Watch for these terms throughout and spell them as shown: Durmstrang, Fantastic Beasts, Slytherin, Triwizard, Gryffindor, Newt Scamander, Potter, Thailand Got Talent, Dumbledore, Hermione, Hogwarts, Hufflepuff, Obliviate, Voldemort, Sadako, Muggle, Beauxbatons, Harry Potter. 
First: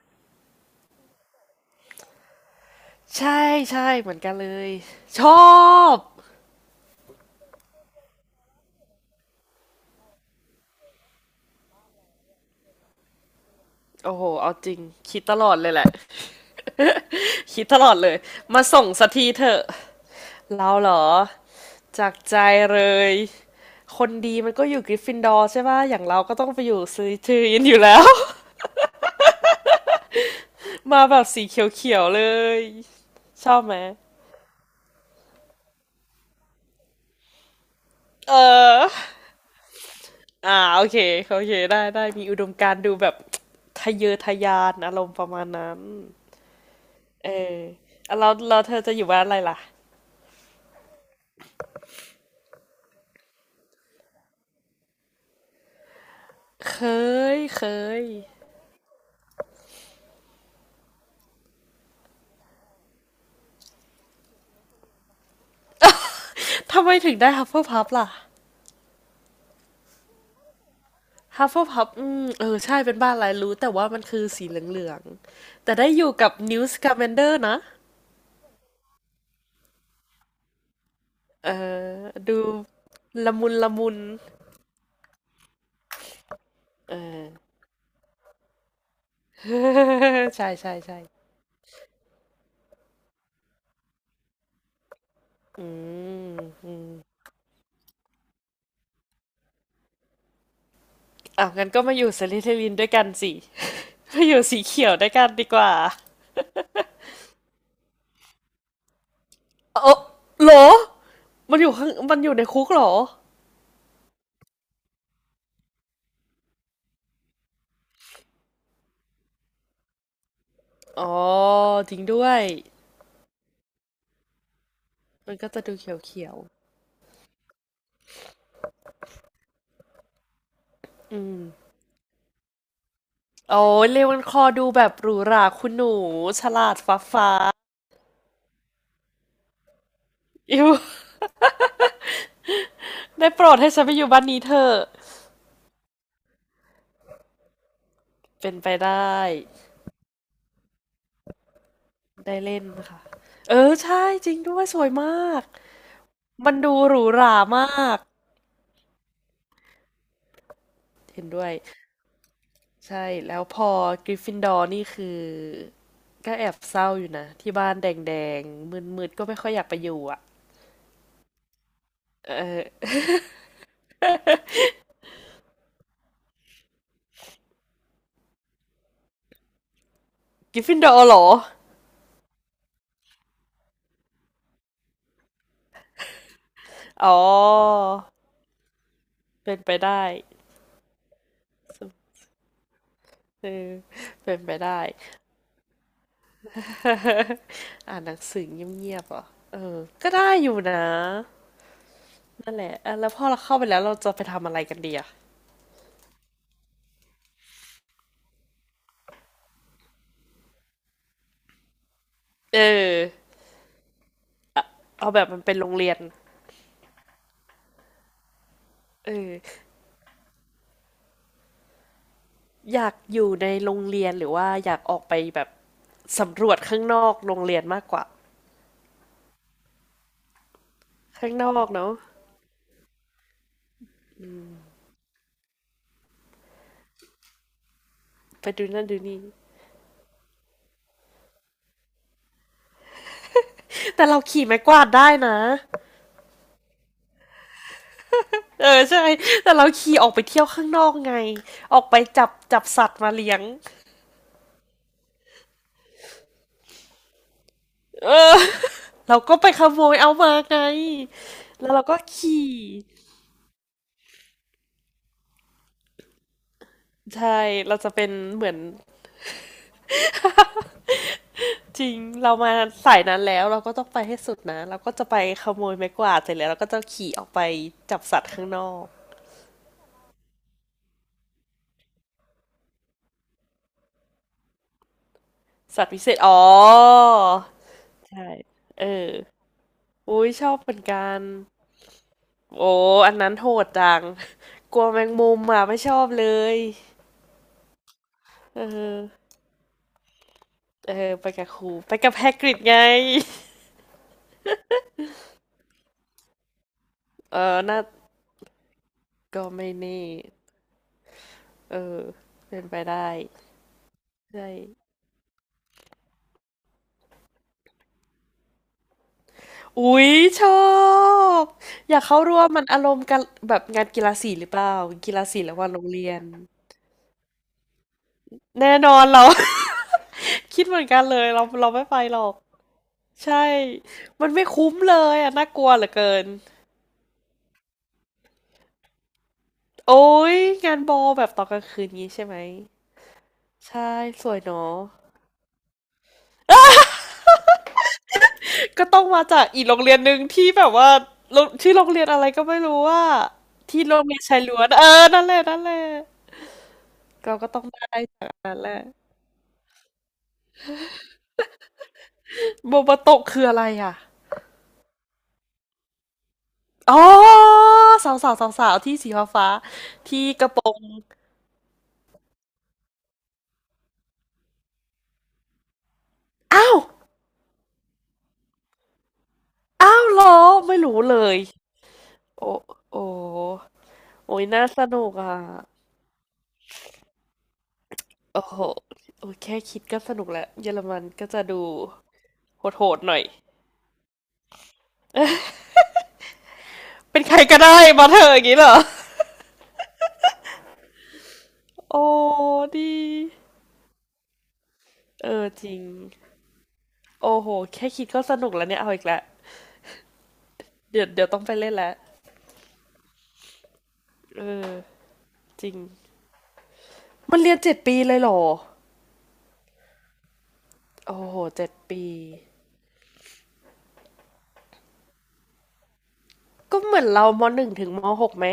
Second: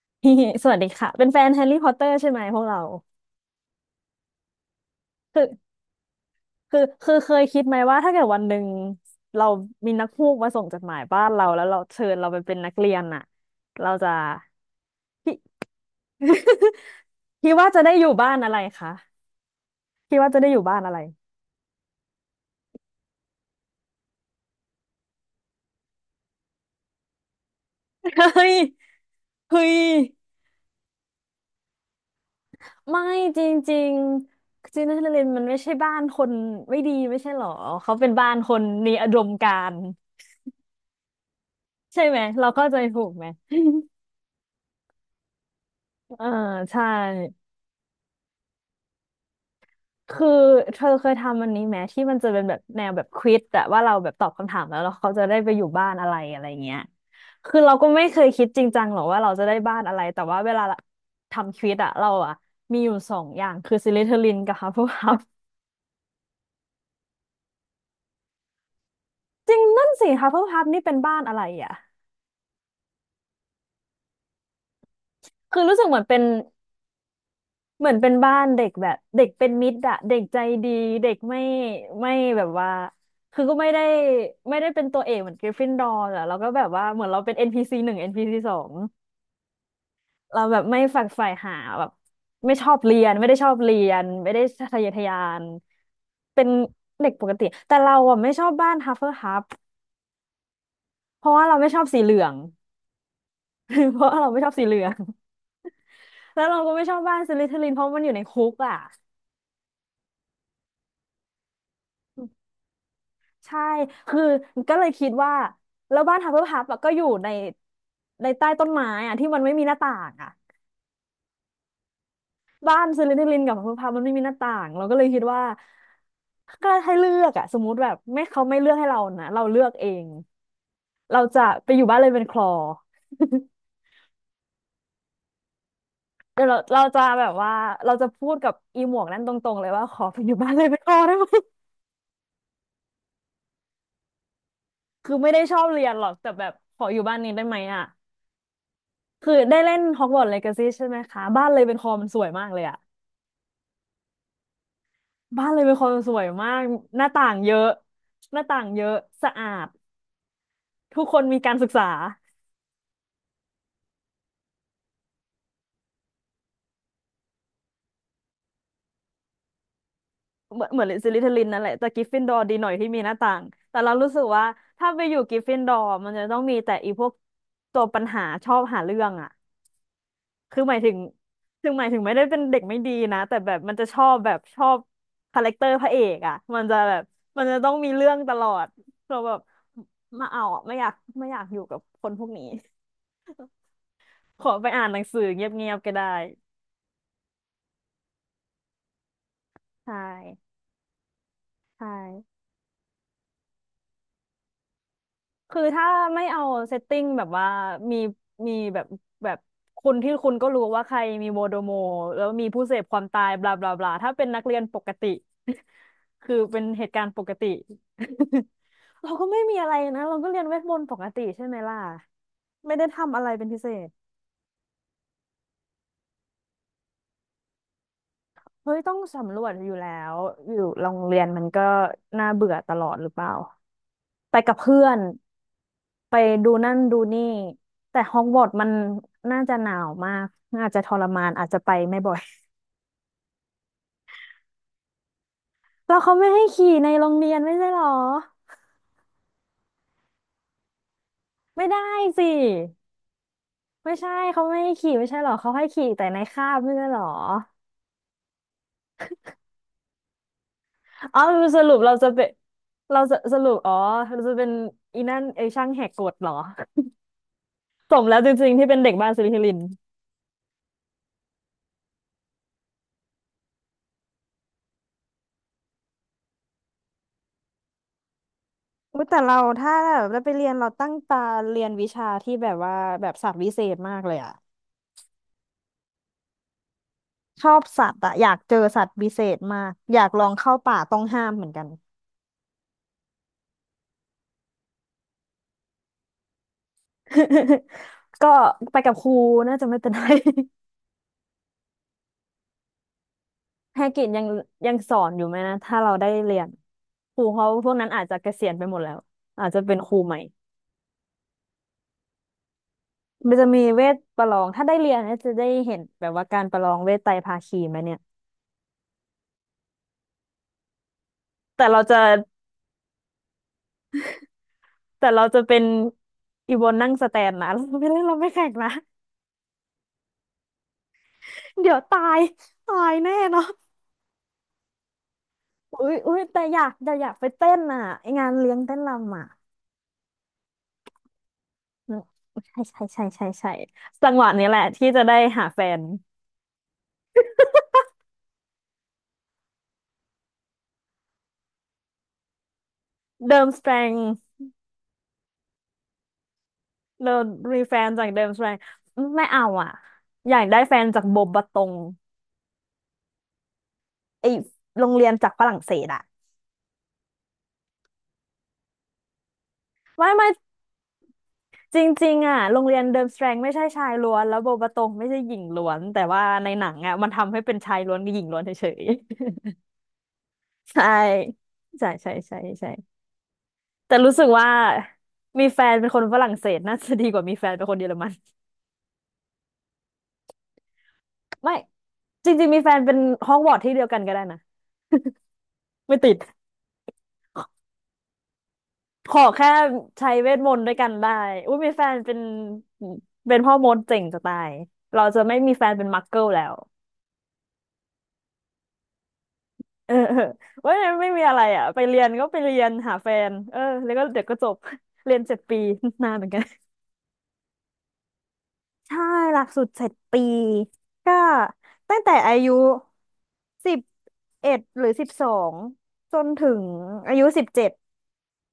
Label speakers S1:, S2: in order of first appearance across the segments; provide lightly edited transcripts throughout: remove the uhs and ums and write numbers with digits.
S1: พี่สวัสดีค่ะเป็นแฟนแฮร์รี่พอตเตอร์ใช่ไหมพวกเรา
S2: ใช่ใช่เหมือนกันเลยชอ
S1: คือ
S2: บ
S1: คือเคยคิดไหมว่าถ้าเกิดวันหนึ่งเรามีนักพูกมาส่งจดหมายบ้านเราแล้วเราเชิญเราไปเป็นนักเรียนน่ะเราจะ
S2: โอ้โหเอาจริงคิดต
S1: พี่
S2: ลอ ดเลยแหละ
S1: พี่
S2: คิด
S1: ว่า
S2: ต
S1: จะ
S2: ล
S1: ได้
S2: อด
S1: อยู่
S2: เลย
S1: บ้านอะไร
S2: มาส่ง
S1: คะ
S2: สักทีเถอะ
S1: พี่ว่าจะได้อยู่
S2: เรา
S1: บ้าน
S2: เหร
S1: อะไร
S2: อจากใจเลยคนดีมันก็อยู่กริฟฟินดอร์ใช่ป่ะอย่างเราก็ต้องไปอยู่ซื้ธทือินอยู่แล้ว
S1: เฮ้ ยเฮ้ย
S2: มาแบบสีเขียวๆเลย
S1: ไม่จ
S2: ชอบไหม
S1: ริงๆจีนนเรนมันไม่ใช่บ้านคนไม่ดีไม่ใช่หรอเขาเป็นบ้า
S2: เอ
S1: นคนมีอุ
S2: อ
S1: ดมการณ์
S2: โอเคโอเคได้
S1: ใช่
S2: ได้
S1: ไหม
S2: มีอุด
S1: เรา
S2: ม
S1: เข้า
S2: การ
S1: ใจ
S2: ณ์ดู
S1: ถู
S2: แบ
S1: ก
S2: บ
S1: ไหม
S2: ทะเยอทะยานอารมณ์ประมาณนั้น
S1: เออใช่
S2: เออแล้วเราเธอจะอยู่บ้านอะไรล่ะ
S1: คือเธอเคยทำอันนี้ไหมที่มันจะเป็นแบบแนวแบบควิซอะว่าเราแบบตอบคำถามแล้วเราเขาจะได้ไปอยู่บ้านอะไรอะไรเงี้
S2: เค
S1: ย
S2: ย
S1: คือ
S2: เค
S1: เราก็
S2: ย
S1: ไม่เคยคิดจริงจังหรอกว่าเราจะได้บ้านอะไรแต่ว่าเวลาทำควิซอะเราอะมีอยู่สองอย่างคือซิลิเทอรินกับฮัฟเฟิลพัฟ
S2: ทำไมถึงได้ฮัฟเฟิลพับล่ะ
S1: จริงนั่นสิฮัฟเฟิลพัฟนี่เป็นบ้านอะไร
S2: ฮัฟเฟิล
S1: อะ
S2: พับเออใช่เป็นบ้านลายรู้แต่ว่ามันคือสีเหลือง
S1: คือ
S2: ๆแต่
S1: รู้สึ
S2: ได้
S1: กเหมื
S2: อ
S1: อน
S2: ยู่
S1: เป็น
S2: กับนิวสกาแมนเดอร์นะ
S1: เหมือนเป็นบ้านเด็กแบบเด็กเป็นมิตรอะเด็กใจดีเด็กไม่
S2: เออ
S1: ไม่
S2: ดู
S1: แบบว่า
S2: ละ
S1: คือ
S2: มุน
S1: ก็ไม่
S2: ละ
S1: ได้
S2: มุน
S1: ไม่ได้เป็นตัวเอกเหมือนกริฟฟินดอร์อะเราก็แบบว่า
S2: เอ
S1: เหมือนเรา
S2: อ
S1: เป็นเอ็นพีซ c หนึ่งเอ็นพีซ c สอง เรา
S2: ใช่
S1: แบบ
S2: ใช่
S1: ไม่
S2: ใช่
S1: ฝักใฝ่หาแบบไม่ชอบเรียนไม่ได้ชอบเรียนไม่ได้ทะเยอทะยาน
S2: อื
S1: เป็น
S2: ม
S1: เด็กปกติแต่เราอะไม่ชอบบ้านฮัฟเฟิลพัฟเพราะว่า
S2: อ่ะ
S1: เรา
S2: งั้
S1: ไม่
S2: น
S1: ช
S2: ก็
S1: อบ
S2: มา
S1: สี
S2: อ
S1: เห
S2: ยู่
S1: ลื
S2: สซ
S1: อง
S2: ริเทลินด้วยกันสิ
S1: เพราะ ว่า
S2: มา
S1: เรา
S2: อ
S1: ไม่
S2: ยู่
S1: ชอบ
S2: สี
S1: สีเหลื
S2: เขี
S1: อ
S2: ยว
S1: ง
S2: ด้วยกันดีกว่า
S1: แล้วเราก็ไม่ชอบบ้านสลิธีรินเพราะมันอยู่ในคุกอะ
S2: เออเหรอมันอยู่ข้างมันอยู่ในคุกเหรอ
S1: ใช่ คือก็เลยคิดว่าแล้วบ้านฮับเบิลฮับอะก็อยู่ในใต้ต้นไม้อะที่มันไม่มีหน้าต่างอะ
S2: อ๋อจริงด้วย
S1: บ้านซิลิทิลินกับฮับเบิลฮับมันไม่มีหน้าต่าง เราก็เลยคิด
S2: มัน
S1: ว่า
S2: ก็จะดูเขียวเขียว
S1: ก็ให้เลือกอะสมมุติแบบไม่เขาไม่เลือกให้เรานะเราเลือกเอง เราจะไปอยู่บ้านเลยเป็นคลอ
S2: โอ้ยเรวันคอดูแบบหรูหราคุณหนู
S1: เดี๋
S2: ฉ
S1: ยวเรา
S2: ลาด
S1: เรา
S2: ฟ้า
S1: จะแบ
S2: ฟ้า
S1: บว่าเราจะพูดกับอีหมวกนั้นตรงๆเลยว่าขอไปอยู่บ้านเล
S2: อิ
S1: ย
S2: ว
S1: เป็น คลอได้ไหม
S2: ได้โปรดให้ฉันไปอยู่บ้านนี้เถอะ
S1: คือไม่ได้ชอบเรียนหรอกแต่แบบขออยู่บ้านนี้ได้ไหมอะ
S2: เป็นไปได้
S1: คือได้เล่นฮอกวอตส์เลกาซี่ใช่ไหมคะบ้านเลยเป็นคลอมันสวย
S2: ได้
S1: มากเล
S2: เล่
S1: ย
S2: น
S1: อะ
S2: ค่ะเออใช่จริงด้วยสวยมาก
S1: บ้านเลยเป็นคนสวยมา
S2: มัน
S1: ก
S2: ดูห
S1: ห
S2: รู
S1: น้า
S2: ห
S1: ต่าง
S2: รา
S1: เย
S2: ม
S1: อะ
S2: าก
S1: หน้าต่างเยอะสะอาดทุกคน
S2: เห็น
S1: มี
S2: ด้ว
S1: กา
S2: ย
S1: รศึกษา
S2: ใช่แล้วพอกริฟฟินดอร์นี่คือก็แอบเศร้าอยู่นะที่บ้านแดงๆมืดๆก็ไม่ค่อยอยากไปอยู่อ่ะ
S1: เหมือนซิลิทลินนั่นแหละแต่กริฟฟิน
S2: เ
S1: ดอร์ดีหน่อยที่
S2: ออ
S1: มีหน้าต่างแต่เรารู้สึกว่าถ้าไปอยู่กริฟฟินดอร์มันจะต้องมีแต่อีพวกตัวปัญหาชอบหาเรื่องอ่ะ
S2: ก
S1: คื
S2: ริ
S1: อ
S2: ฟ
S1: ห
S2: ฟิ
S1: มา
S2: น
S1: ย
S2: ด
S1: ถึ
S2: อ
S1: ง
S2: ร์เหรอ
S1: ถึงหมายถึงไม่ได้เป็นเด็กไม่ดีนะแต่แบบมันจะชอบคาแรคเตอร์พระเอกอ่ะมันจะแบบ
S2: อ๋อ
S1: มันจะต้องมีเรื่องตลอดเราแบบ
S2: เป็นไปได้
S1: ไมาเอาอะไม่อยากอยู่กับคนพวกนี้
S2: เออเป็น
S1: ขอ
S2: ไป
S1: ไป
S2: ได้
S1: อ่านหนังสือเงียบๆก็ได้
S2: อ่านหนังสือเงียบๆเหรอเออ
S1: ใช่
S2: ก็ได้อยู่นะ
S1: ใช่
S2: นั่นแหละอ่ะแล้วพอเราเข้าไปแล้วเราจะไปทำอะไรกันดีอะ
S1: คือถ้าไม่เอาเซตติ้งแบบว่ามีมีแบบคุณที่คุณก็รู้ว่าใครมีโมโดโมแล้วมี
S2: เอ
S1: ผู้เสพค
S2: อ
S1: วามตายบลาบลาบลาถ้าเป็นนักเรียนปกติ
S2: เอาแบบมันเป็นโรงเรียน
S1: คือเป็นเหตุการณ์ปกติ เรา
S2: เอ
S1: ก็
S2: อ
S1: ไม่มีอะไรนะเราก็เรียนเวทมนต์ปกติใช่ไหมล่ะไม่
S2: อ
S1: ได้
S2: ยาก
S1: ทำ
S2: อ
S1: อะไร
S2: ยู่
S1: เป็
S2: ใน
S1: นพิเศ
S2: โรง
S1: ษ
S2: เรียนหรือว่าอยากออกไปแบบสำรวจข้างนอกโรงเรียนมากกว่า
S1: เฮ้ยต้องสำรวจอยู่แล้วอยู่โรงเรียน
S2: ข้าง
S1: มั
S2: น
S1: น
S2: อ
S1: ก็
S2: กเนาะ
S1: น่าเบื่อตลอดหรือเปล่าไปกับเพื่อน ไปดูนั่นดูนี่แต่ฮอกวอ
S2: ไป
S1: ตส์มั
S2: ดู
S1: น
S2: นั่นดูนี่
S1: น่าจะหนาวมากอาจจะทรมานอาจจะไปไม่บ่อย
S2: แต่เราขี่ไม้กวาดได้นะ
S1: แล้วเขาไม่ให้ขี่ในโรงเรียนไม่ใช่หรอ
S2: เออใช่แต่เราขี่ออกไปเที่ยวข้างนอกไง
S1: ไม่
S2: อ
S1: ได้
S2: อกไป
S1: สิ
S2: จับสัตว์มาเลี้ยง
S1: ไม่ใช่เขาไม่ให้ขี่ไม่ใช่หรอเขาให้ขี่แต่ในคาบไม่ใช่หรอ
S2: เราก็ไปขโมยเอามาไง
S1: อ๋อส
S2: แล้
S1: รุ
S2: ว
S1: ป
S2: เรา
S1: เรา
S2: ก็
S1: จะเป็น
S2: ขี่
S1: เราจะสรุปอ๋อเราจะเป็นอีนั่นไอช่างแหกกฎเหรอ
S2: ใช่เราจะ
S1: สม
S2: เป็น
S1: แล้วจ
S2: เห
S1: ริ
S2: มื
S1: ง
S2: อน
S1: ๆที่เป็นเด็กบ้านสิลิคิลิน
S2: จริงเรามาสายนั้นแล้วเราก็ต้องไปให้สุดนะ เราก็จะไปขโมยไม้กวาดเสร็จแล้วเราก็จะขี่ออกไปจับสัตว์ข้างนอก
S1: อุ๊ยแต่เราถ้าแบบได้ไปเรียนเราตั้งตาเรียนวิชาที่แบบว่าแบบศาสตร์วิเศษมากเลยอะ
S2: สัตว์พิเศษอ๋อ
S1: ชอบสัตว์อะอ
S2: ใช่
S1: ยากเจอสั
S2: เอ
S1: ตว์วิ
S2: อ
S1: เศษมากอยากล
S2: อุ้
S1: อ
S2: ย
S1: ง
S2: ชอ
S1: เข้า
S2: บเหมื
S1: ป่า
S2: อน
S1: ต้อง
S2: กัน
S1: ห้ามเหมือนกัน
S2: โอ้อันนั้นโหดจังกลัวแมงมุมอ่ะไม่ชอบเลย
S1: ก็
S2: เอ
S1: ไปกับครู
S2: อ
S1: น่าจะไม่เป็นไร
S2: เออไปกับครูไปกับแฮกริดไง
S1: ภาคกิจยังสอนอยู่ไหมนะถ้าเราได้เรียนครู
S2: เอ
S1: เขา
S2: อ
S1: พวก
S2: น่า
S1: นั้นอาจจะเกษียณไปหมดแล้ว
S2: ก็
S1: อาจจะ
S2: ไม่
S1: เป็นครู
S2: แน่
S1: ใหม่
S2: เออเป็นไปได้
S1: มันจะมีเวทประลอง
S2: ใช่
S1: ถ้าได้เรียนเนี่ยจะได้เห็นแบบว่าการประลองเวทไตรภาคีไหมเนี่ย
S2: อุ๊ยชอบ
S1: แต่เรา
S2: อ
S1: จะ
S2: ยากเข้าร่วมมันอารมณ์กันแบบงานกีฬาสีหรือเปล่า
S1: แต่
S2: กี
S1: เรา
S2: ฬา
S1: จะ
S2: สี
S1: เป็
S2: ระห
S1: น
S2: ว่างโรงเรียน
S1: อีวอนนั่งสแตนนะ เราไม่ได้เราไม่แข่งนะ
S2: แน่นอนเรา คิดเหมือนกันเลยเรา
S1: เดี๋ยว
S2: ไม่ไป
S1: ตา
S2: หร
S1: ย
S2: อก
S1: ตายแน่
S2: ใช่
S1: เนาะ
S2: มันไม่คุ้มเลยอ่ะน่ากลัวเหลื
S1: อุ้
S2: อ
S1: ย
S2: เกิ
S1: อุ้ย
S2: น
S1: แต่อยากไปเต้นอ่ะไองานเลี้ยงเต้นรำอ่ะ
S2: โอ๊ยงานบอลแบบตอนกลางคืน
S1: อืม
S2: งี้ใช่ไหม
S1: ใช่ใช่ใช่ใช่ใช่
S2: ใช่
S1: จังห
S2: ส
S1: วะ
S2: วย
S1: นี้แหละ
S2: เนาะ
S1: ที่จะได้หาแฟน
S2: ก็ต้องมาจากอีกโรงเรียนหนึ่งที่แบบว่าโรงชื่อโรงเรียนอะไรก็ไม่รู้ว่า
S1: เดิมสแตร
S2: ที่
S1: ง
S2: โรงเรียนชายล้วนเออนั่นแหละนั่นแหละ
S1: เรา
S2: เราก็
S1: มี
S2: ต้อง
S1: แฟ
S2: ได้
S1: นจากเดิ
S2: จา
S1: ม
S2: ก
S1: ส
S2: อัน
S1: แตร
S2: นั้
S1: ง
S2: นแหละ
S1: ไม่เอาอ่ะอยากได้แฟนจากโบบะตง
S2: โบโบโตะคืออะไรอ่ะ
S1: ไอโรงเรียนจากฝรั่งเศสอ่ะ
S2: อ๋อสาวสาวสาวสาวๆที่สีฟ้าฟ้า
S1: ไม่
S2: ที่
S1: ไม่
S2: กระโปรง
S1: จริงๆอ่ะโรงเรียนเดิมสแตรงไม่ใช่ชายล้วนแล้วโบบะตงไม่ใช่หญิงล้วนแต่ว่าในหนั
S2: อ้า
S1: ง
S2: ว
S1: อ่ะมันทำให้เป็นชายล้วนกับหญิงล้วนเฉย
S2: อ้าวเหรอ
S1: ๆ
S2: ไม่
S1: ใช่
S2: รู้เลย
S1: ใช่ใช่ใช่
S2: โอ้
S1: ใช่
S2: โอ้
S1: แต่รู้สึก
S2: โอ้ย
S1: ว่า
S2: น่าสนุกอ่ะ
S1: มีแฟนเป็นคนฝรั่งเศสน่าจะดีกว่ามีแฟนเป็นคนเยอรมัน
S2: โอ้โหโอ้ยแค่คิดก็สนุกแล้วเยอรมันก็จะ
S1: ไม่
S2: ดู
S1: จริงๆมีแฟน
S2: โห
S1: เป็
S2: ด
S1: น
S2: ๆหน่อย
S1: ฮอกวอตส์ที่เดียวกันก็ได้นะไม่ติด
S2: เป็นใครก็ได้มาเถอะอย่างนี้เหรอ
S1: ขอแค่ใช้เวทมนต์ด้วยกันได้อุ้ยมีแฟน
S2: โอ้
S1: เป็น
S2: ดี
S1: เป็นพ่อมดเจ๋งจะตายเราจะ
S2: เอ
S1: ไม่
S2: อ
S1: มีแฟ
S2: จ
S1: น
S2: ริง
S1: เป็นมักเกิลแล้ว
S2: โอ้โหแค่คิดก็สนุกแล้วเนี่ยเอาอีกแล้ว
S1: เออเออเว่า
S2: เดี๋ยว
S1: ไม่มี
S2: เดี๋ยว
S1: อะ
S2: ต้
S1: ไร
S2: องไป
S1: อ่ะ
S2: เล่น
S1: ไป
S2: แล้ว
S1: เรียนก็ไปเรียนหาแฟนเออแล้วก็เดี๋ยวก็
S2: เอ
S1: จบ
S2: อ
S1: เรียนเจ็ดปี
S2: จริง
S1: นานเหมือนกัน
S2: มันเรียนเจ็ดปีเลยเหรอ
S1: ใช่หลักสูตร7 ปีก็
S2: โอ้โหเจ็ด
S1: ตั้ง
S2: ปี
S1: แต่อายุ11 หรือ 12จนถึง
S2: ก็เหมือน
S1: อายุ
S2: เรา
S1: สิ
S2: ม
S1: บ
S2: ห
S1: เจ็
S2: นึ่
S1: ด
S2: งถึงมหกไหม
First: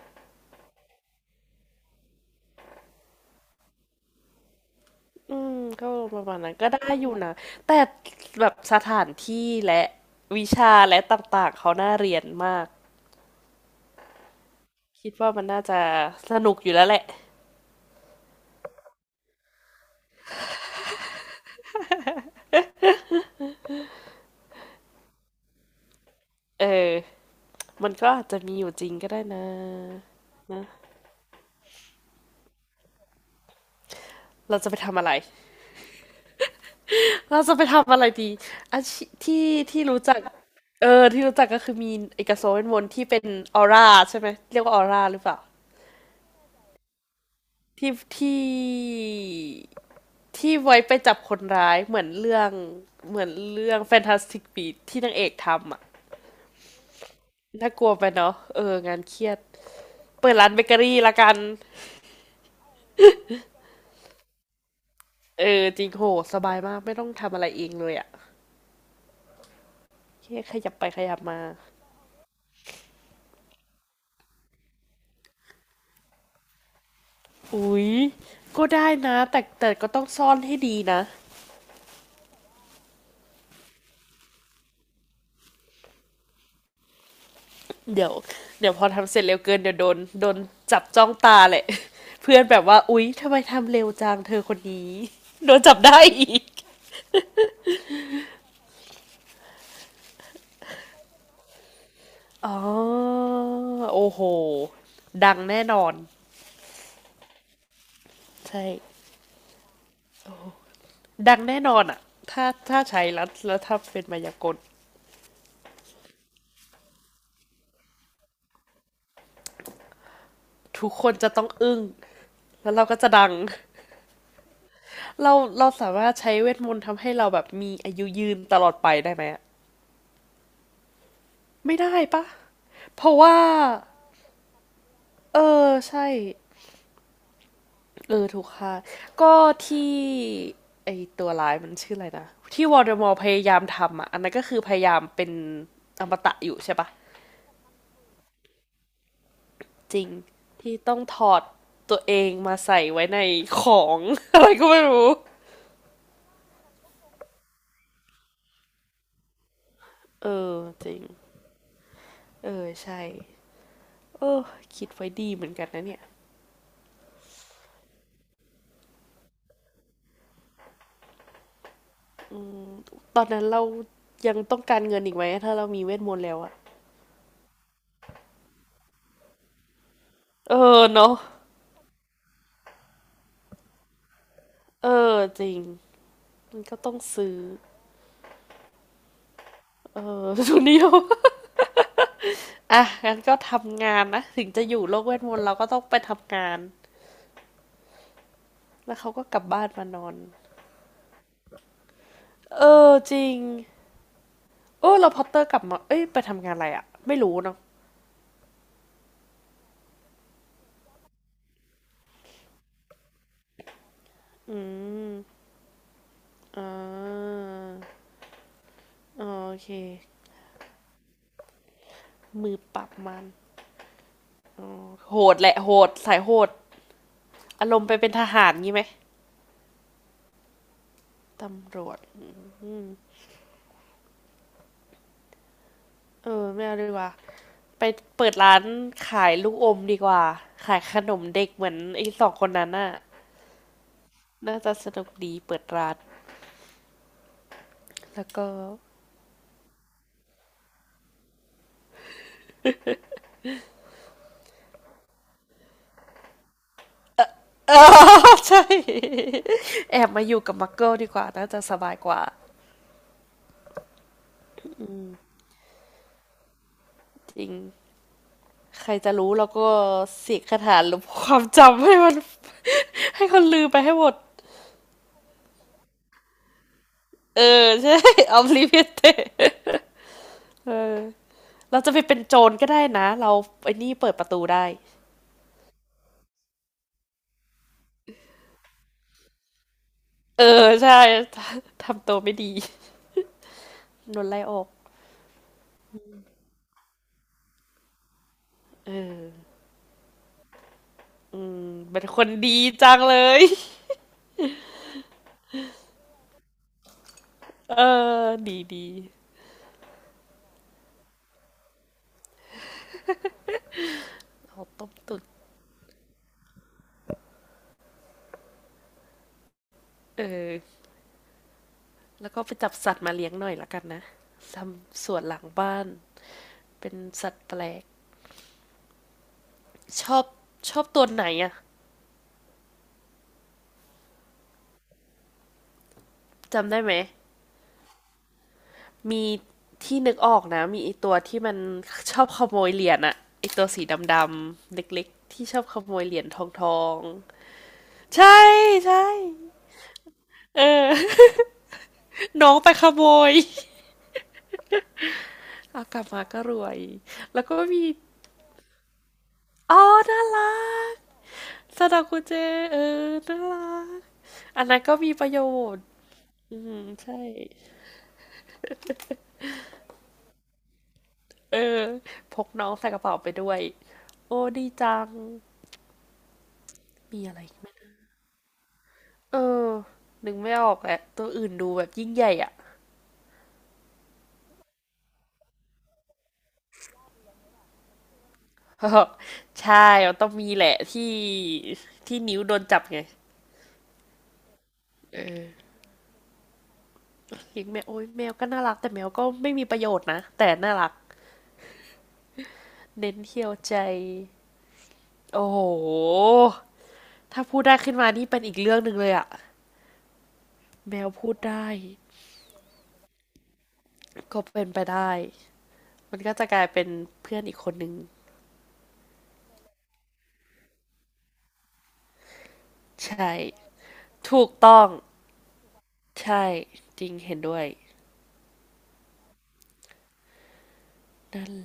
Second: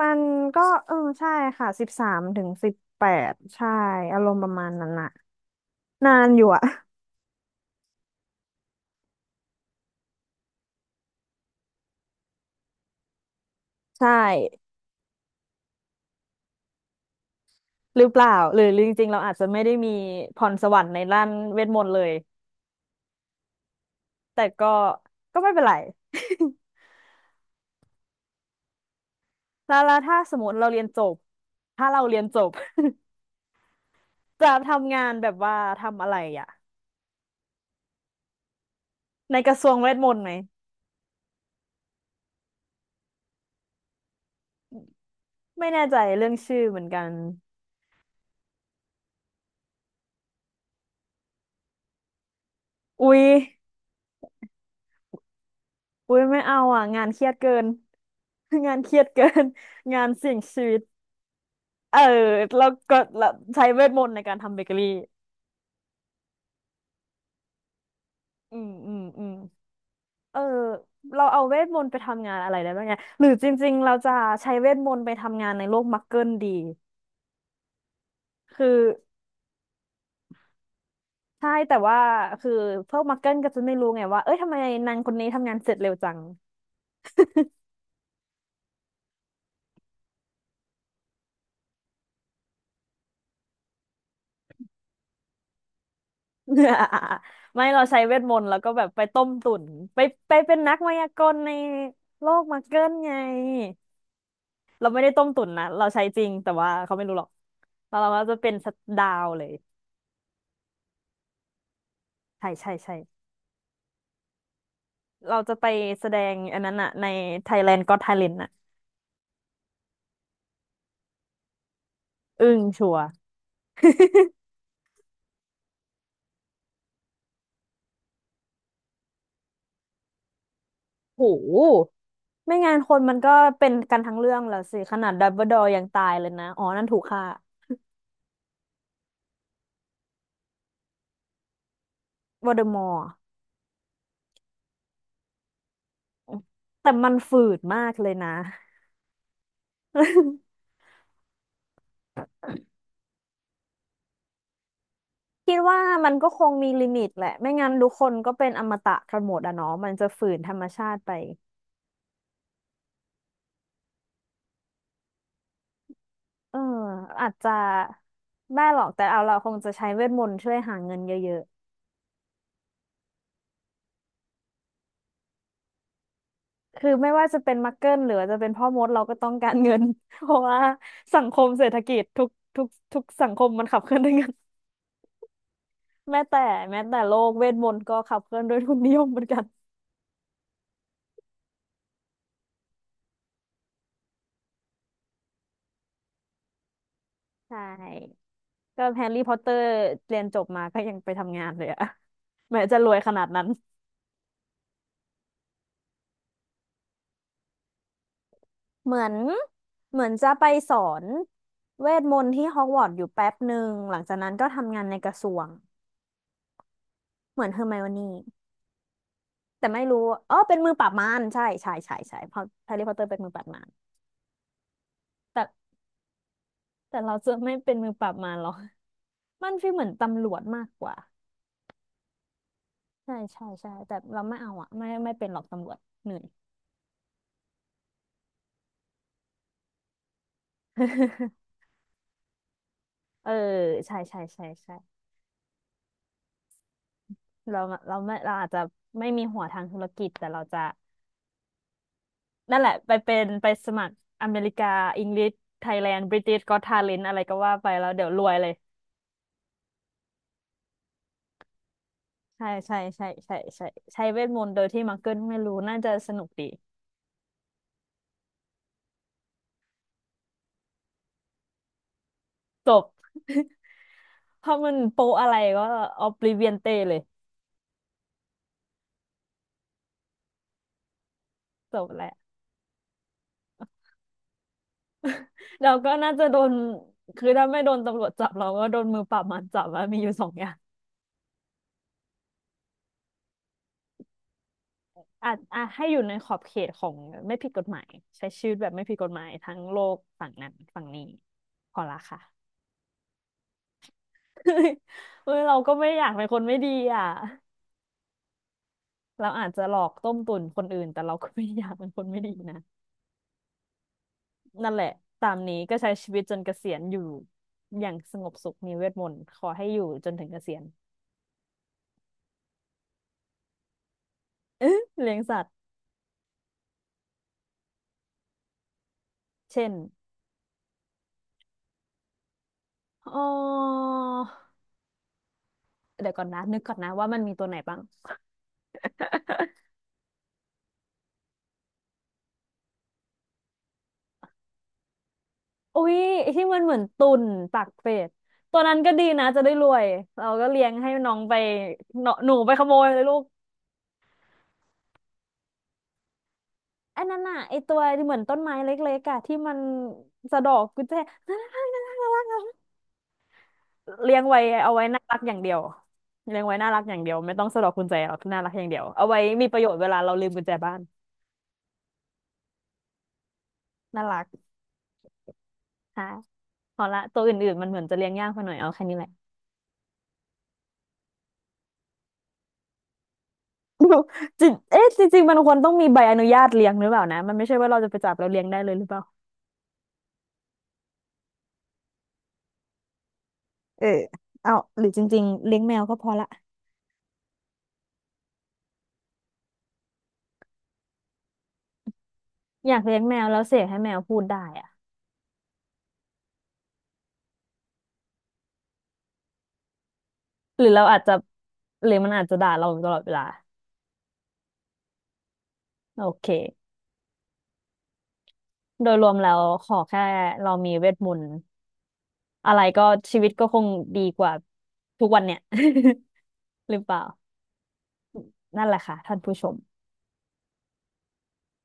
S1: มันก็เออใช่ค่ะ13 ถึง 18ใช่อารมณ์ประมาณนั้นน่ะ
S2: อืม ก็
S1: นา
S2: ประ
S1: น
S2: มาณ
S1: อยู่
S2: นั้น
S1: อะ
S2: ก็ ได้อยู่นะ แต่แบบสถานที่และวิชาและต่างๆ เขาน่าเรียนมาก
S1: ใช่
S2: คิดว่ามันน่าจะสนุกอยู่แล้วแหละ
S1: หรือเปล่าหรือจริงๆเราอาจจะไม่ได้มีพรสวรรค์ในด้านเวทมนต์เลยแต่ก็ไม่เป็นไร
S2: เออ มันก็อาจจะมีอยู่จริงก็ได้นะ
S1: แล้วถ้าสมมติเราเรียนจบถ้าเราเรียนจบ จะ
S2: เราจะไป
S1: ทำ
S2: ทำอะ
S1: งา
S2: ไร
S1: นแบบว่าทำอะไรอ่ะ
S2: เราจะไปทำอะไรดีอาชี
S1: ใน
S2: ที่
S1: กระทรวงเวท
S2: รู้
S1: มน
S2: จัก
S1: ต์ไหม
S2: เออ ที่รู้จักก็คือมีเอกโซเวนวนที่เป็นออร่าใช่ไหม เรียกว่าออร่าหรือเปล่า
S1: ไม่แน่ใจเรื่องชื่อเหมือนกัน
S2: ที่ที่ ที่ไว้ไปจับคนร้าย
S1: อุ๊
S2: เห
S1: ย
S2: มือนเรื่อง Fantastic Beasts ที่นางเอกทำอ่ะ
S1: อุ๊ยไม่เอาอ่ะงานเครียดเกิน
S2: น่ากลัวไปเนาะเอ
S1: งา
S2: อ
S1: นเค
S2: งา
S1: รี
S2: น
S1: ยด
S2: เค
S1: เกิ
S2: รียด
S1: น งาน
S2: เปิ
S1: เสี่ย
S2: ด
S1: ง
S2: ร้านเบ
S1: ชี
S2: เก
S1: วิ
S2: อ
S1: ต
S2: รี่ละกัน
S1: เออแล้วก็แล้วใช้เวทมนต์ในการทำเบเกอรี่
S2: เออจริงโหสบายมากไม่ต้องทำอะไรเองเลยอ่ะ
S1: อืมอืมอืม
S2: โอเค
S1: เออ
S2: ขยับไปขยับ
S1: เรา
S2: มา
S1: เอาเวทมนต์ไปทำงานอะไรได้บ้างเนี่ยหรือจริงๆเราจะใช้เวทมนต์ไปทำงานในโลกมักเกิลดี
S2: อุ๊ยก็
S1: คือ
S2: ได้นะแต่ก็ต้องซ่อนให้ดีนะ
S1: ใช่แต่ว่าคือพวกมักเกิลก็จะไม่รู้ไงว่าเอ้ยทำไมนางคนนี้ทำงานเสร็จเร็วจัง
S2: เดี๋ยวเดี๋ยวพอทำเสร็จเร็วเกินเดี๋ยวโดนจับจ้องตาแหละ เพื่อนแบบว่าอุ๊ยทำไมทำเร็วจังเธอคนนี้โดนจับได้อีก
S1: ไม่เราใช้เวทมนต์แล้วก็แบบไปต้มตุ๋นไปไปเป็นนักมายากลในโลก
S2: อ๋
S1: มาเกิลไง
S2: อโอ้โห
S1: เราไม่ได้ต้ม
S2: ดัง
S1: ตุ๋น
S2: แน่
S1: นะ
S2: น
S1: เรา
S2: อน
S1: ใช้จริงแต่ว่าเขาไม่รู้หรอกแล้วเราก็จะเป็น
S2: ใช่
S1: สตว์ดาวเลย
S2: ดังแน่นอนอ่ะถ้า
S1: ใช่ใช่
S2: ถ้า
S1: ใช่
S2: ใช้แล้วถ้าเป็นมายากล
S1: เราจะไปแสดงอันนั้นอะใน Thailand Got Talent อะ
S2: ทุกคนจะต้องอึ้ง
S1: อึ้ง
S2: แล้วเรา
S1: ชั
S2: ก็
S1: วร์
S2: จะดังเราเราสามารถใช้เวทมนต์ทำให้เราแบบมีอายุยืนตลอดไปได้ไหมอะ
S1: โห
S2: ไม่ได้ปะ
S1: ไม่งั้นคน
S2: เพ
S1: มั
S2: ราะ
S1: นก็
S2: ว่า
S1: เป็นกันทั้งเรื่องแล้วสิขนาดดัม
S2: เอ
S1: เบิลดอร์
S2: อ
S1: ยังตา
S2: ใช่
S1: ยเลยนะอ๋อนั่นถูกฆ่า
S2: เออถูกค่ะก็ที่ไอตัวร้ายมันชื่ออะไรนะ
S1: วอลเดอ
S2: ที่ว
S1: ม
S2: อล
S1: อ
S2: เดอ
S1: ร์
S2: มอร์พยายามทำอ่ะอันนั้นก็คือพยายามเป็นอมตะอยู่ใช่ปะ
S1: แต่มันฝืดมากเลยนะ
S2: จริง ที่ต้องถอดตัวเองมาใส่ไว้ในของ อะไรก็ไม่รู้
S1: คิดว่ามันก็คงมีลิมิตแหละไม่งั้นทุกคนก็เป็นอมตะกันหมดอะเนาะมันจะฝื
S2: เอ
S1: นธร
S2: อ
S1: รมชา
S2: จริ
S1: ติ
S2: ง
S1: ไป
S2: เออใช่เออคิดไว้ดีเหมือนกันนะเนี่ย
S1: เอออาจจะไม่หรอกแต่เอาเราคงจะใช้เวทมนต์ช่วยหาเงินเยอะ
S2: ตอนนั้นเรายังต้องการเงินอีกไหมถ้าเรามีเวทมนต์แล้วอะ
S1: ๆคือไม่ว่าจะเป็นมักเกิลหรือว่าจะเป็นพ่อมดเราก็ต้องการเงิน เพราะ
S2: เอ
S1: ว่า
S2: อเนาะ
S1: สังคมเศรษฐกิจทุกสังคมมันขับเคลื่อนด้วยเงิน
S2: เออจริง
S1: แม้แต่
S2: มันก็
S1: แม้
S2: ต้อ
S1: แต่
S2: ง
S1: โลก
S2: ซื้อ
S1: เวทมนต์ก็ขับเคลื่อนด้วยทุนนิยมเหมือนกัน
S2: เออ ทุนเดียวอ่ะงั้นก็ทำงานนะถึงจะอยู่โลกเวทมนต์เราก็ต้องไปทำงาน
S1: ใช่ก็
S2: แล้ว
S1: แฮ
S2: เขา
S1: ร์รี่
S2: ก็
S1: พอ
S2: ก
S1: ต
S2: ลั
S1: เต
S2: บ
S1: อ
S2: บ้า
S1: ร์
S2: นมานอน
S1: เรียนจบมาก็ยังไปทำงานเลยอะแม้
S2: เอ
S1: จะร
S2: อ
S1: วยข
S2: จ
S1: นา
S2: ริ
S1: ด
S2: ง
S1: นั้น
S2: เออเราพอตเตอร์กลับมาเอ้ยไปทำงานอะไรอะไม่รู้เนาะ
S1: เหมือนเหมือนจะไปสอนเวทมนต์ที่ฮอกวอตส์อยู่แป๊บหนึ่งหลังจากนั้นก็
S2: อื
S1: ทำงานในก
S2: ม
S1: ระทรวง
S2: อ่
S1: เห
S2: า
S1: มือนเฮอร์ไมโอนี่
S2: อ๋อโอ
S1: แต่
S2: เค
S1: ไม่รู้อ๋อเป็นมือปราบมารใช่ใช่ใช่ใช่เพราะ
S2: มือ
S1: แฮ
S2: ป
S1: ร์
S2: รั
S1: รี่พ
S2: บ
S1: อตเตอร์เป็
S2: มั
S1: น
S2: น
S1: มือปราบมาร
S2: โหด
S1: แต่
S2: แหละโหดสายโหด
S1: แต่เราจะไม่
S2: อา
S1: เป็
S2: ร
S1: น
S2: ม
S1: มื
S2: ณ์
S1: อ
S2: ไป
S1: ปรา
S2: เป็น
S1: บ
S2: ท
S1: มารหร
S2: หา
S1: อ
S2: ร
S1: ก
S2: งี้ไหม
S1: มันฟีลเหมือนตำรวจมากกว่า
S2: ตำรวจ
S1: ใช่ใช่ใช่แต่เราไม่เอาอะไม่ไม่เป็นหรอกตำรวจเหนื่อย
S2: เออไม่เอาดีกว่าไปเปิดร้านขายลูกอมดีกว่า ขายขนมเด็ก เหมือนไอ้สองคนนั้นน่ะ
S1: เออใช่ใช่ใช่
S2: น่าจะ
S1: ใช่
S2: สนุกดีเปิดร้าน
S1: เราเราไม่
S2: แล้ว
S1: เราอา
S2: ก็
S1: จจะไม่มีหัวทางธุรกิจแต่เราจะ นั่นแหละไปเป็นไปสมัครอเมริกาอังกฤษไทยแลนด์บริติชก็อตทาเลนต์อะไรก็ว่าไป
S2: เอ
S1: แล้วเดี๋ยวรว
S2: อ
S1: ยเลย
S2: ใช่แอบมาอยู่กับมักเกิลดีกว่าน่าจะสบายกว่า
S1: ใช่ใช่ใช่ใช่ใช่ใช้เวทมนต์โดยที่มังเกิลไม่รู้น่าจะสนุกดี
S2: จริงใครจะรู้แล้วก็เสกคาถาลบความจำให้มัน
S1: จบ
S2: ให้คนลืมไปให้หมด
S1: เพราะมันโปอะไรก็ออบลิเวียนเตเลย
S2: เออใช่ออฟลิเวียเตเออ
S1: จ
S2: เรา
S1: บ
S2: จะไป
S1: แหละ
S2: เป็นโจรก็ได้นะเราไอ้นี่เปิดประตูได้
S1: เราก็น่าจะโดนคือถ้าไม่โดนตำรวจจับเราก็โดนมือปราบมันจับว่ามีอยู่สอง
S2: เอ
S1: อ
S2: อ
S1: ย่าง
S2: ใช่ทำตัวไม่ดีโดนไล่ออก
S1: อ่ะอ่ะให้อยู่ในขอบเขตของไม่ผิดกฎหมายใช้ชีวิตแบบไม่
S2: เอ
S1: ผิดกฎหมาย
S2: อ
S1: ทั้งโลกฝั่งนั้นฝั่งนี้
S2: อืม
S1: พอละ
S2: เป็นค
S1: ค่ะ
S2: นดีจังเลย
S1: เอ้ยเราก็ไม่อยากเป็นคนไม่ดีอ่ะ
S2: เออดี
S1: เราอาจจะหลอกต้มตุ๋นคนอื่นแต่เราก็ไม่อยากเป็นคนไม่ดีนะ
S2: เอา
S1: นั่นแห
S2: ต้
S1: ละ
S2: มตุ๋น
S1: ตามนี้ก็ใช้ชีวิตจนเกษียณอยู่อย่างสงบสุขมีเวทมนต์ขอให้อยู่จน
S2: เอ
S1: ถึงเก
S2: อ
S1: ษียณ
S2: แล้วก็ไปจับสัตว์มาเลี้ยงหน่อยละกันนะท
S1: เอ๊ะ
S2: ำส
S1: เลี้ย
S2: ว
S1: ง
S2: นห
S1: สั
S2: ลั
S1: ต
S2: ง
S1: ว์
S2: บ้านเป็นสัตว์แปลก
S1: เช่น
S2: ชอบชอบตัวไหนอะ
S1: อ๋อเดี๋ยวก่อนนะนึก
S2: จำ
S1: ก่อน
S2: ได้
S1: นะ
S2: ไหม
S1: ว่ามันมีตัวไหนบ้าง
S2: มีที่นึกออกนะมีไอตัวที่มันชอบขโมยเหรียญอะไอตัวสีดำๆเล็กๆที่ชอบข
S1: อุ้
S2: โม
S1: ย
S2: ยเหรียญ
S1: ไอ้
S2: ท
S1: ที่มันเหมือ
S2: อ
S1: น
S2: ง
S1: ตุ่นปากเป็ด
S2: ๆใช่
S1: ตัวนั้นก็ดี
S2: ใช่
S1: นะจะได้รวยเราก็
S2: เอ
S1: เลี้ยงให้น้อ
S2: อ
S1: ง ไปเนาะหนู
S2: น้
S1: ไป
S2: อง
S1: ข
S2: ไป
S1: โม
S2: ข
S1: ยเล
S2: โม
S1: ยลูก
S2: ยเอากลับมาก็รวย
S1: ไอ้นั่นน่ะ
S2: แล้วก็
S1: ไอ้ตัว
S2: มี
S1: ที่เหมือนต้นไม้เล็กๆอะที่มัน
S2: อ๋อน่า
S1: สะ
S2: รั
S1: ดอกกุญแจ
S2: ก
S1: น่ารักน่า
S2: ซา
S1: รัก
S2: ดา
S1: น่า
S2: คุเจ
S1: รัก
S2: เออน่ารัก
S1: เลี้ยงไว้
S2: อัน
S1: เอา
S2: นั้น
S1: ไว้
S2: ก็
S1: น่า
S2: มี
S1: รัก
S2: ประ
S1: อย่าง
S2: โย
S1: เดียว
S2: ชน์
S1: เลี้ยงไว้
S2: อื
S1: น่ารัก
S2: ม
S1: อย่างเดี
S2: ใช่
S1: ยวไม่ต้องสะดอกกุญแจหรอกน่ารักอย่างเดียวเอาไว้มีประโยชน์เวลาเราลืมกุญแจบ้าน
S2: เออพกน้องใส่กระเป๋าไปด้วย
S1: น่ารัก
S2: โอ้ดีจัง
S1: ค่ะพอละตั
S2: มี
S1: ว
S2: อะไร
S1: อื่น
S2: อีก
S1: ๆมั
S2: ไห
S1: น
S2: ม
S1: เหมือนจะเลี้ยงยากไปหน่อยเอาแค่นี้แหละ
S2: เออนึกไม่ออกแหละตัวอื่นดูแบบยิ่งใหญ่อ่ะ
S1: จริงเอ๊ะจริงๆมันควรต้องมีใบอนุญาตเลี้ยงหรือเปล่านะมันไม่ใช่ว่าเราจะไปจับแล้วเลี้ยงได้เลยหรือเปล่า
S2: ใช่มันต้องมีแหละที่นิ้วโดนจับไง
S1: เออเอาหรือจ
S2: เอ
S1: ริง
S2: อ
S1: ๆเลี้ยงแมวก็พอละ
S2: ีงแมวโอ้ยแมวก็น่ารักแต่แมวก็ไม่มีประโยชน์นะแต่น่ารัก
S1: อยากเลี้ยง
S2: เน้
S1: แม
S2: น
S1: วแล้ว
S2: เที่ยว
S1: เสก
S2: ใจ
S1: ให้แมวพูดได้อะ
S2: โอ้โหถ้าพูดได้ขึ้นมานี่เป็นอีกเรื่องหนึ่งเลยอะ
S1: หรือเรา
S2: แม
S1: อาจ
S2: ว
S1: จะ
S2: พูดได้
S1: หรือมันอาจจะด่าเราอยู่ตลอดเวลา
S2: ก็เป็นไปได้
S1: โอ
S2: มัน
S1: เค
S2: ก็จะกลายเป็นเพื่อนอีกคนหนึ่ง
S1: โดยรวมแล้วขอแค่เรามีเวทมนต์อะไรก็ชีวิต
S2: ใช่
S1: ก็คงดีกว่า
S2: ถูกต้อง
S1: ทุกวันเนี่ย
S2: ใช่
S1: หรือเปล่า
S2: จริงเห็นด้วย
S1: นั่นแหละค่ะท่านผู้ชม
S2: นั่น